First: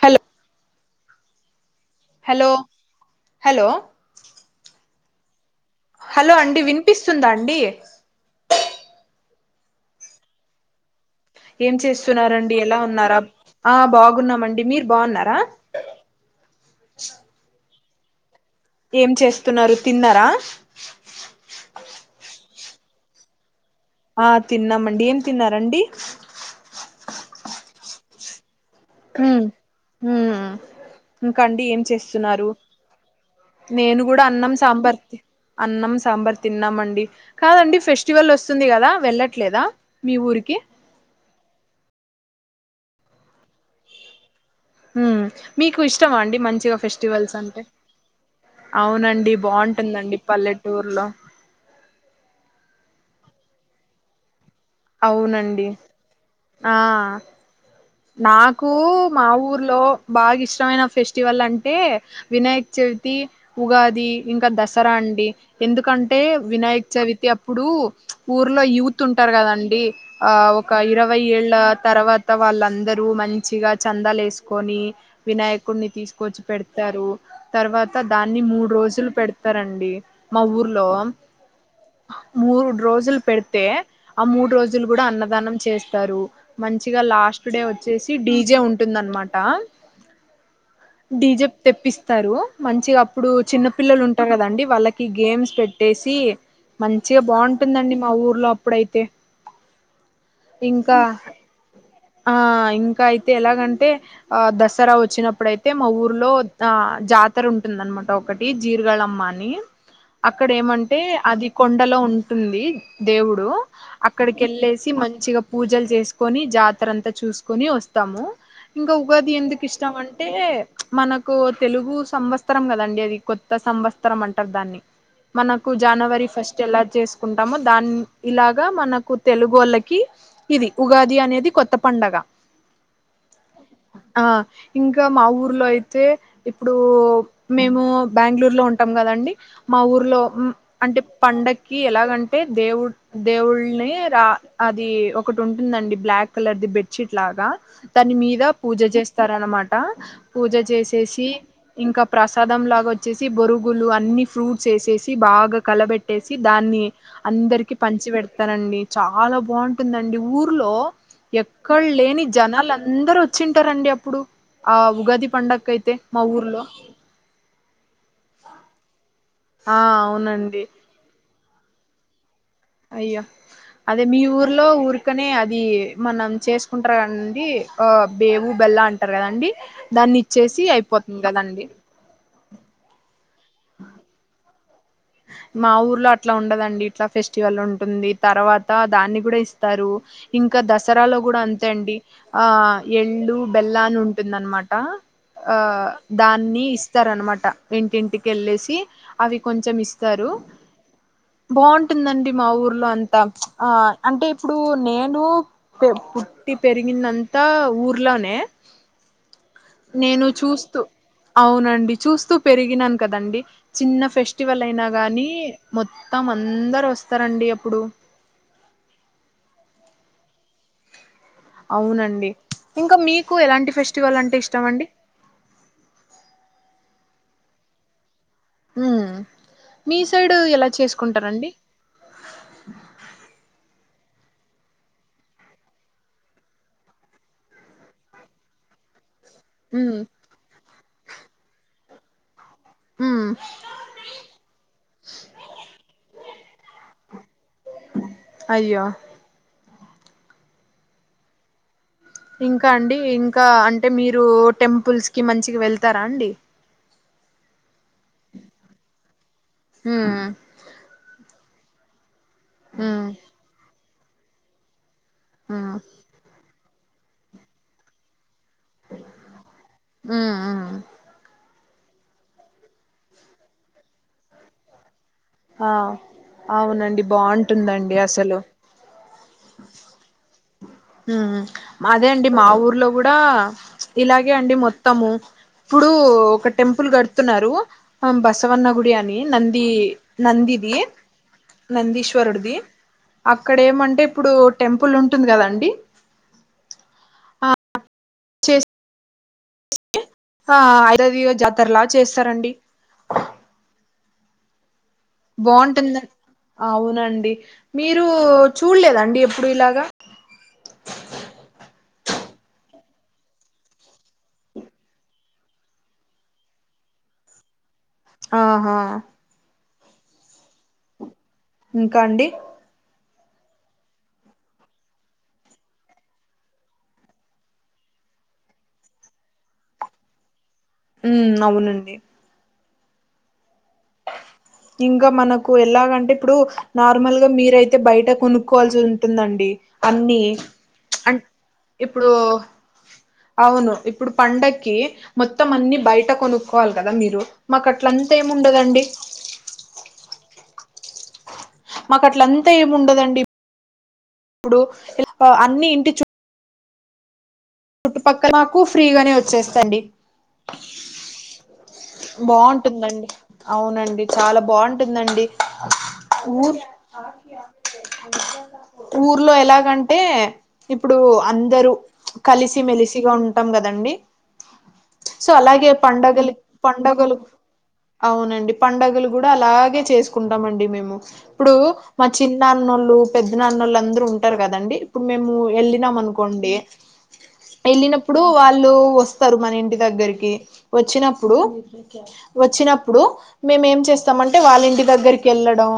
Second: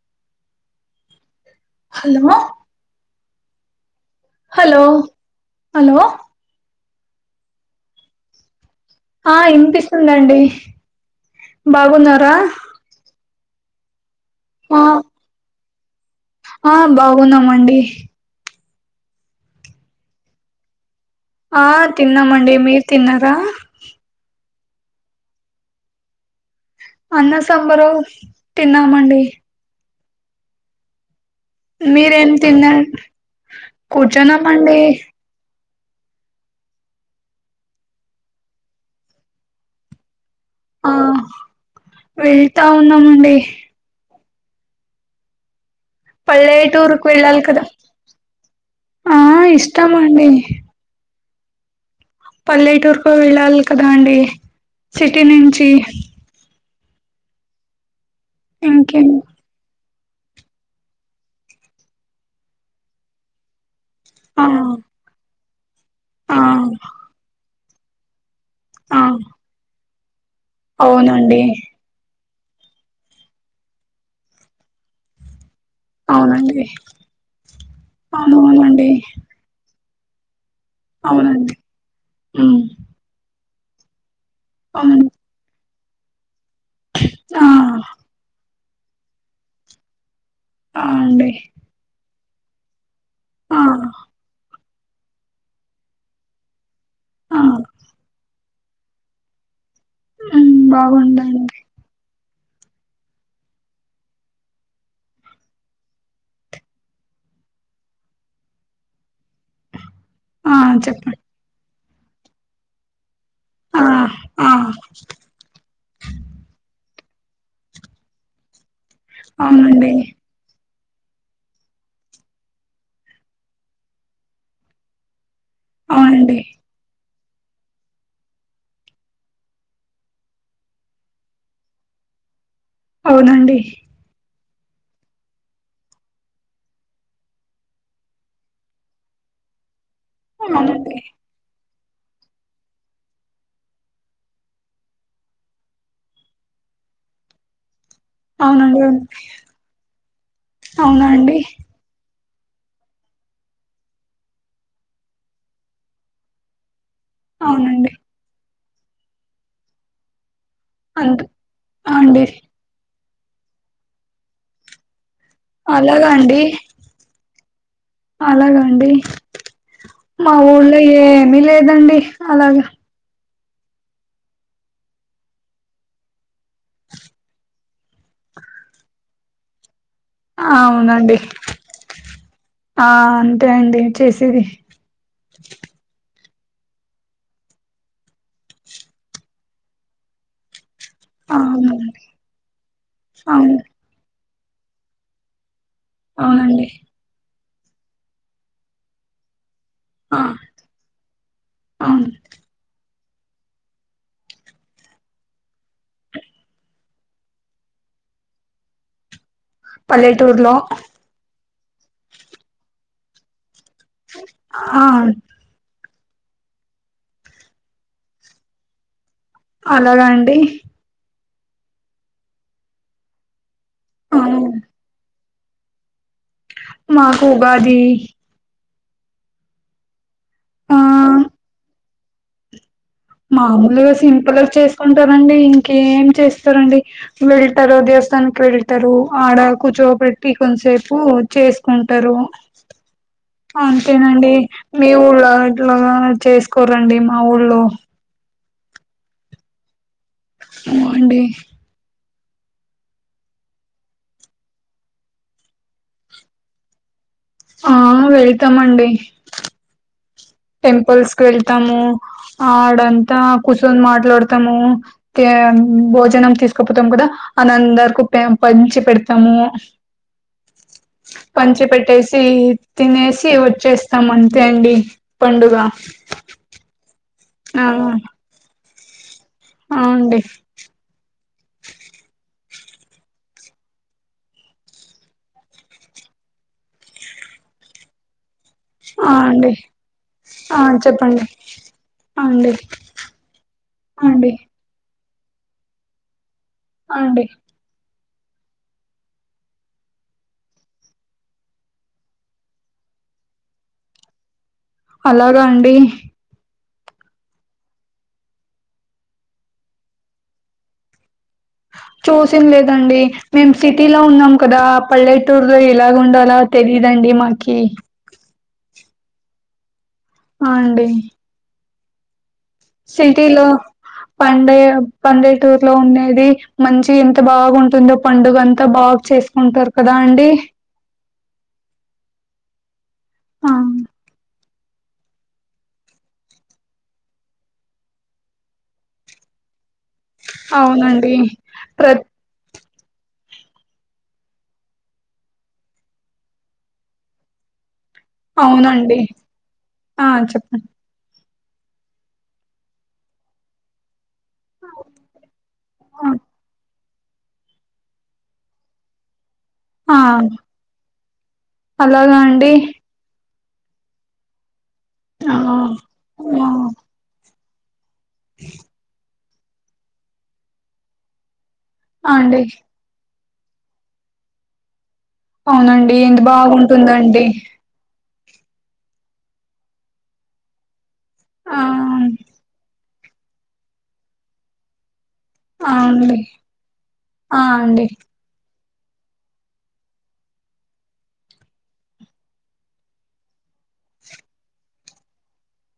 Hello hello hello hello hello hello అండి, విన్ వినిపిస్తుంద అండి. ఆ ఇనిపిస్తుందండి ఏం చేస్తున్నారు బాగున్నారా అండి ఎలా ఉన్నారు ఆ బాగున్నాం మండి ఆ మీర్ బాగున్నార ఆ బాగున్నామండి ఏం చేస్తున్నారు. తిన్నార? ఆ తిన్నమండి. మీర్ తిన్నార? తిన్నమండి. ఏం తిన్నారండి? అన్నం సాంబారొ తిన్నామండి ఊ హు ఇంక అండి ఏం మీరేం చేస్తున్నారు? తిన్నారు నేను గూడ అన్నం కూర్చున్నామండి సాంబార్ తిన్- అన్నం సాంబార్ తిన్నాం మండి. కాదండి ఫెస్టివల్ వస్తుంది గద? వెళ్ళట్లేద మీ ఊరికి- ఓకే ఆ వెళ్తా, ఉన్నామండి. ఊమ్ మీకు ఇష్టమా అండి, మంచిగ పల్లెటూరుకు ఫెస్టివల్స్ వెళ్ళాలి అంటె,, కదా ఆ ఔనండి ఇష్టం బావుంటందండి అండి పల్లెటూర్ లో పల్లెటూర్కు వెళ్ళాలి కద అండి. సిటి అవునండి నుంచి ఆ- నాకూ. ఇంకేం మా ఊర్లో బాగ్ ఇష్టమైన ఫెస్టివల్ అంటే వినాయక చవితి ఉగాది. ఉగాది ఇంక ఆ దసర అండి. ఎందుకంటె, ఆ వినాయక్ చవితి అప్ - ఇప్పుడు ఊర్లో యూత్ ఆ ఉంటార్ కదండి, ఆ ఒక ఇరవై అవునండి ఏళ్ళ తర్వాత్? అత్తవాల్లక్ అందరూ మంచిగ, చందాల్ యేసు కొని వినాయక కొన్ని తీసుకొచ్చి అవునండి పెడతారు. తర్వాత అవును దాన్ని మూడ్ అవునండి రోజులుపెడతరండి. మ ఊర్లో అవునండి ఉమ్ మూడ్ రోజుల్ పెడితె తే- ఆ మూడ్ రోజులు గూడ, అవునండి అన్నదానం చేస్ టరు హ హ్ మంచిగ లాస్ట్ ఆ చేసి డీజే ఉంటుందనమాట ఆ అండి డిజె తెప్పిస్ స్తారు మంచిగ ఇప్పుడు ఆ చిన్న పిల్లలు ఉంటారు కదండి వాళ్ళకి కి గేమ్స్ పెట్టేసి మంచిగ ఆ బాగుంటుందండి మా ఊర్లొ అప్పుడైతే ఇంకా బాగుందండి ఆ ఇంక అయితే ఎలాగంటే ఆ దసరా వచ్చినప్పుడయితే మా ఊర్లో ఆ జాతర ఉంటుందనమాట ఒకటి జీర్గాళమ్మ అని అక్కడ ఆ ఏమంటే చెప్పండి అది కొండ కొండలో ఉంటుంది దేవుడు ఆ ఆ అక్కడికెళ్ళేసి మంచిగ పూజలు చేసుకొని జా అంతా చూసుకొని వస్తాము ఇంకా ఉగాది ఎందుకు అవునండి ఇష్టం అంటే మనకు తెలుగు సంవత్సరం కదండి అది కొత్త సంవత్సరం అంటారు దాన్ని మనకు జనవరి అవునండి ఫస్ట్ ఎలా చేసు కుంటామో దాని ఇలాగా మనకు తెలుగోళ్ళకి ఇది ఉగాది అనేది కొ త్త పండగ అవునండి ఆ ఇంకా మా ఊర్లో అయితే ఇప్పుడు మేము బెంగళూరు లో ఉంటాం కదండి. మా ఊర్లో మ్ అవునండి అంటే పండక్ కి ఎలాగంటే దేవు దేవుళని రా అది ఒకటి ఉంటుందండి బ్లాక్ కలర్ ది బెడ్షీట్ లాగా దాని మీద పూజ అవునండి చేస్తారనమాట పూజ అవునా చేసేసి అండి ఇంకా ప్రసాదంలాగా వచ్చేసి బొరుగులు అన్ని ఫ్రూట్స్ వేసేసి బాగా కలబెట్టేసి దాన్ని అందరికి అవునండి పంచి వెడ తానండి చాలా బాగుంటుందండి ఊ ర్లో అంత ఆ అండి ఎక్కల్లేని జనాలు అం అందరు వచ్చింటారండి అప్పుడు ఆ ఉగాది పండక్ అయితే అలాగా అండి మాఊర్ లో అలాగా అండి ఆ మా అవునండి ఊళ్ళో ఏ మీ లేదండి అలాగ అయ్యో అదే మీ ఊర్లో ఊరికనే అది మనం చేసుకుంటార అండి బేవు బెల్ల అం టరు కదండి దాన్ని ఆ, ఇచ్చేసి అవునండి అయిపోతుంది కదండి. ఆ అంతే అండి చేసేది మా ఊర్లో అ అట్లా ఉండదండి ఇట్లా ఫెస్టివల్ ఉంటుంది. తర్వాత దాన్ని కూడా ఇస్తారు ఇంకా దస్ సరాలో ఆ, కూడా అంతే అండి అవునండి ఆ ఎల్ళ్ళు అవును బెల్లా అని ఉం టుంది అన్నమాట ఆ దాన్ని అవునండి ఇస్తారన్నమాట ఇంటింటికి వెళ్ళేసి అవి కొంచెం ఆ సరు అవును బాంటుందండి మా ఊర్లో అంత. తమ్ ఆ అంటే ఇప్పుడు నేను పె పుట్టి పెరిగిందంతా ఊర్లోనే. పల్లెటూర్లో. ఔనండి చూస్తూ పెరిగినాన్ కదండి. చిన్న ఆ ఫెస్టివలైనా గాని మొ తామందరొస్తరండి అప్పుడు. అలాగ అండి. ఔనండి ఇంక మీకు ఎలాంటి అవును ఫెస్టివలంటె ఇష్టమండి. మాకు ఉగాదీ. ఉమ్ మీ సైడు ఎల ఆ చేస్కుంటరండి. మామూల్గ సింపుల్గ చేస్కుంటారండి ఇంకేం చేస్తరండి వెళ్తరు దేవస్థాన్కి వెళ్తరు. ఆడ ఉమ్ కుచ్చోపెట్టి కొంత్సేపు చేస్కుం తరు. ఉమ్ అంతేనండీ మీ ఊళ్ళోగ ఇట్లాగా చేస్కోరండి మా ఊళ్ళో. అయ్యొ. మ్ అండి. ఇంక అండి ఇంక అంటె మీరు టెంపుల్స్కి మంచిగ వెళ్తారాండి. ఆ వెల్తమండి. ఉమ్. టెంపల్స్కు వెళ్ తము ఉమ్ ఆడంతా కుస్లోన్ మాట్ ట్లాడ్తము తేమ్ ఉమ్ భోజనం తీస్ కపొతం కద అనందర్ కుప్పే పంచి పెడ్తాము ఉమ్ ఉమ్ పంచి పెట్ టేసి తినేసి వచ్చేస్తామంతేండి. పండుగ బాంటుందండి అసలు. ఔండి. ఉమ్ మదేండి మా ఊర్లో గుడా ఇలాగే అండి మొత్తము ప్పుడు ఒక టెంపుల్ గడ్తున్నారు అమ్ బస్. తవన్న గుడి ఆ అని అండి నందీ ఆ నందిది చెప్పండి ఆ అండి నందీశ్వరుడ్ది అక్కడేమంటె ఆ అండి ఇప్పుడు టెంపులు. టుంద్ గదండి. అండి. చేస సి ఆ ఐదది జాతరలా చేస్తారండి అలాగా అండి బాగుంటుంద అవునండి మీరూ చూడలేదండి ఎప్పుడు ఇలాగ చూసిం లేదండి మేం సిటీలో ఉన్నాం కదా పల్లెటూరులో ఇలాగ ఉండాల తెలీదండి మాకి ఆహ హ అండి ఇంకా అండి సిటీలొ పండగా పల్లెటూర్లో ఉండేది మంచి ఎంత బాగుంటుందో పండుగ అంత బాగ చేసుకుంటారు కదా అండి ఉమ్ అవునండి ఆ ఇంక మనకు ఎలాగంటే ఇప్పుడు నార్మల్ గా మీరయితే బయట కొనుక్కోవాల్సి ఉంటుందండి అన్నీ అవునండి అం ప్ర ఇప్పుడు అవును ఇప్పుడు పండక్కి మొత్తం అన్ని బయట కొనుక్కోవాల్ కదా మీరు మాకట్ అట్లంతా ఏముండదండి అవునండి ఆ చెప్పండి మాకట్ల అంతా ఏమి ఉండదండి ఇప్పుడు ఇల అన్నిీ ఇంటి చుట్ చుట్టుపక్కల మాకు ఫ్రీగానే వచ్చేస్తా తండి ఆ అలాగా అండి బావుంటుందండి అవునండి చాల బాగుం ంటుందండి ఆ ఆ ఊర్ ఊర్ ఊర్లో ఎలాగంటే ఇప్పుడూ అందరు అండి కలిసి మెలిసిగ ఉం ఉంటం కదండి సో అలాగే అవునండి ఎంత పండగలు బాగున్ పండగలు టుందండి అవునండి పండగలు కూడ అలాగే చేసుకుంటామ అండి మేము ఇప్పుడు ఆ మా చిన్నా అన్నోళ్ళు పెద్ద నాన్న వాళ్ళు అందరు ఉంటారు కదండి ఇప్పుడు మేము ఆ వెళ్ళినాం అండి అనుకోండి ఆ అండి వెళ్ళినప్పుడు వాళ్ వాళ్ళు వస్తరు మన ఇంటి దగ్గరికి వచ్చిన ఇప్పుడు వచ్చినప్పుడు మేమేమ్ చేస్తామంటే వాళ్ళింటి దగ్గరికి వెళ్ళడం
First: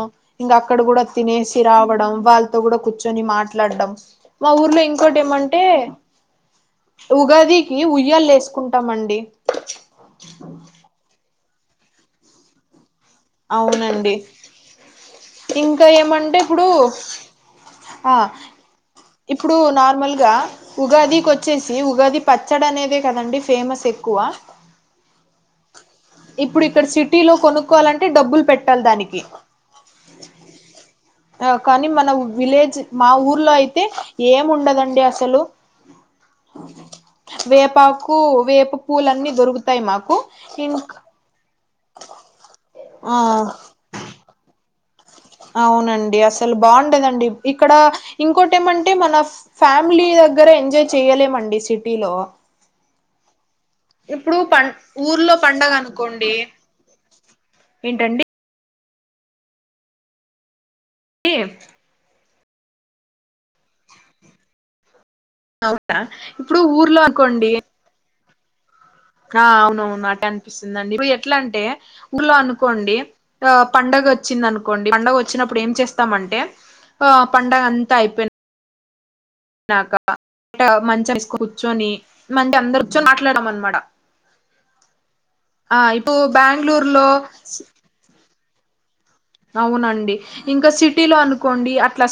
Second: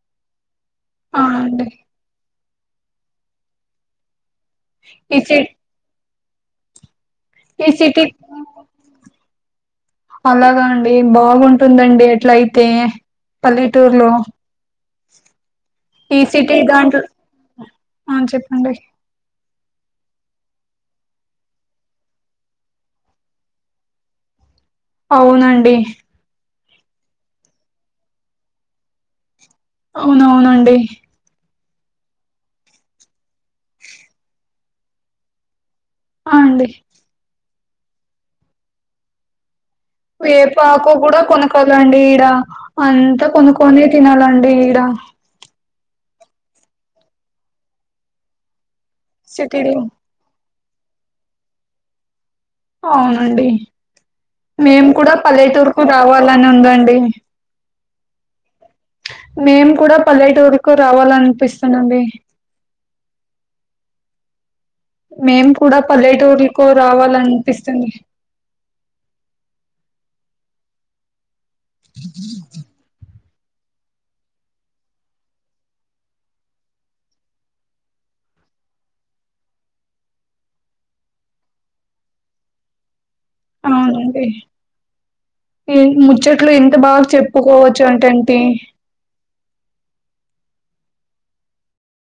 ఇంక అక్కడ కూడ ఆ తినేసి అండి రావడం వాళ్ళ తో కూడా కర్చొని మాట్లాడడం మా ఊర్లో ఇంకోటి ఈ సి ఏమంటే ఈ ఉగాదీకి సిటీ ఉయ్యల్లెసుకుంటామండి అలాగా అండి బా బాగుంటుందండి అట్లైతే పల్లెటూర్లో అవునండి ఇంకా ఈ ఏమంటే సిటీ ఇప్పుడు దాంట్లో అ చెప్పండి ఇప్పుడూ నార్మల్గా, ఉగాదీ కొచ్చేసి ఉగాది పచ్చడనేదే కదండి ఫేమస్ ఎక్కువ అవునండి ఇప్పుడిక్కడ సిటీ లో కొనుక్కోవాలంటే డబ్బులు పెట్టాల్దానికి అవునవునండి కానీ మన విలేజ్ మా ఊర్లో అయి తే ఏం ఉండదండి అసలు అవునండి వేపాకు వేప పూలన్నీ దొరుకు వేపాకు కూడ కొనుక్కొలండి ఈడ ఆ అంత కొనుక్కొనే తినాలండి ఈడ అవునండి అసలు బావుంటదండి ఇక్కడ ఇంకోటెమన్ టే మనఫ్ సిటీలో ఫ్యామిలీ గ్గర ఎంజాయ్ చేయలేమండి సిటీ లో అవునండి పం మేము కూడా ఊర్లో పండగ పల్లెటూరుకు అనుకోండి రావాలని ఉందండి ఏంటండి మేమ్ కూడా పల్లటఊర్ రావాలనిపిస్తనండి మేము కూడా అవునా ఇప్పుడు పల్లెటూరుకు ఊర్లో అనుకోండి రావాలనిపిస్తుంది ఆ అవునవునట స్తుందండి ఎట్లంటే ఊళ్ళో అనుకోండి ఆ పండగొచ్చిందనుకోండి పండగ వచ్చినప్పుడు ఏం చేస్తామంటే, ఆ పండుగ అంతా అయిపోయిన నాకబ్బ అంటే మంచిగ కూర్చోని మంచిగ అందరు కూర్చొని మాట్లాడమన్మాట అవునండి ఈ ముచ్చట్లు ఎంత బాగ లో చెప్పుకోవచ్చు అంటే అంటి అవునండి ఇంక సిటీలో అనుకోండి అట్ల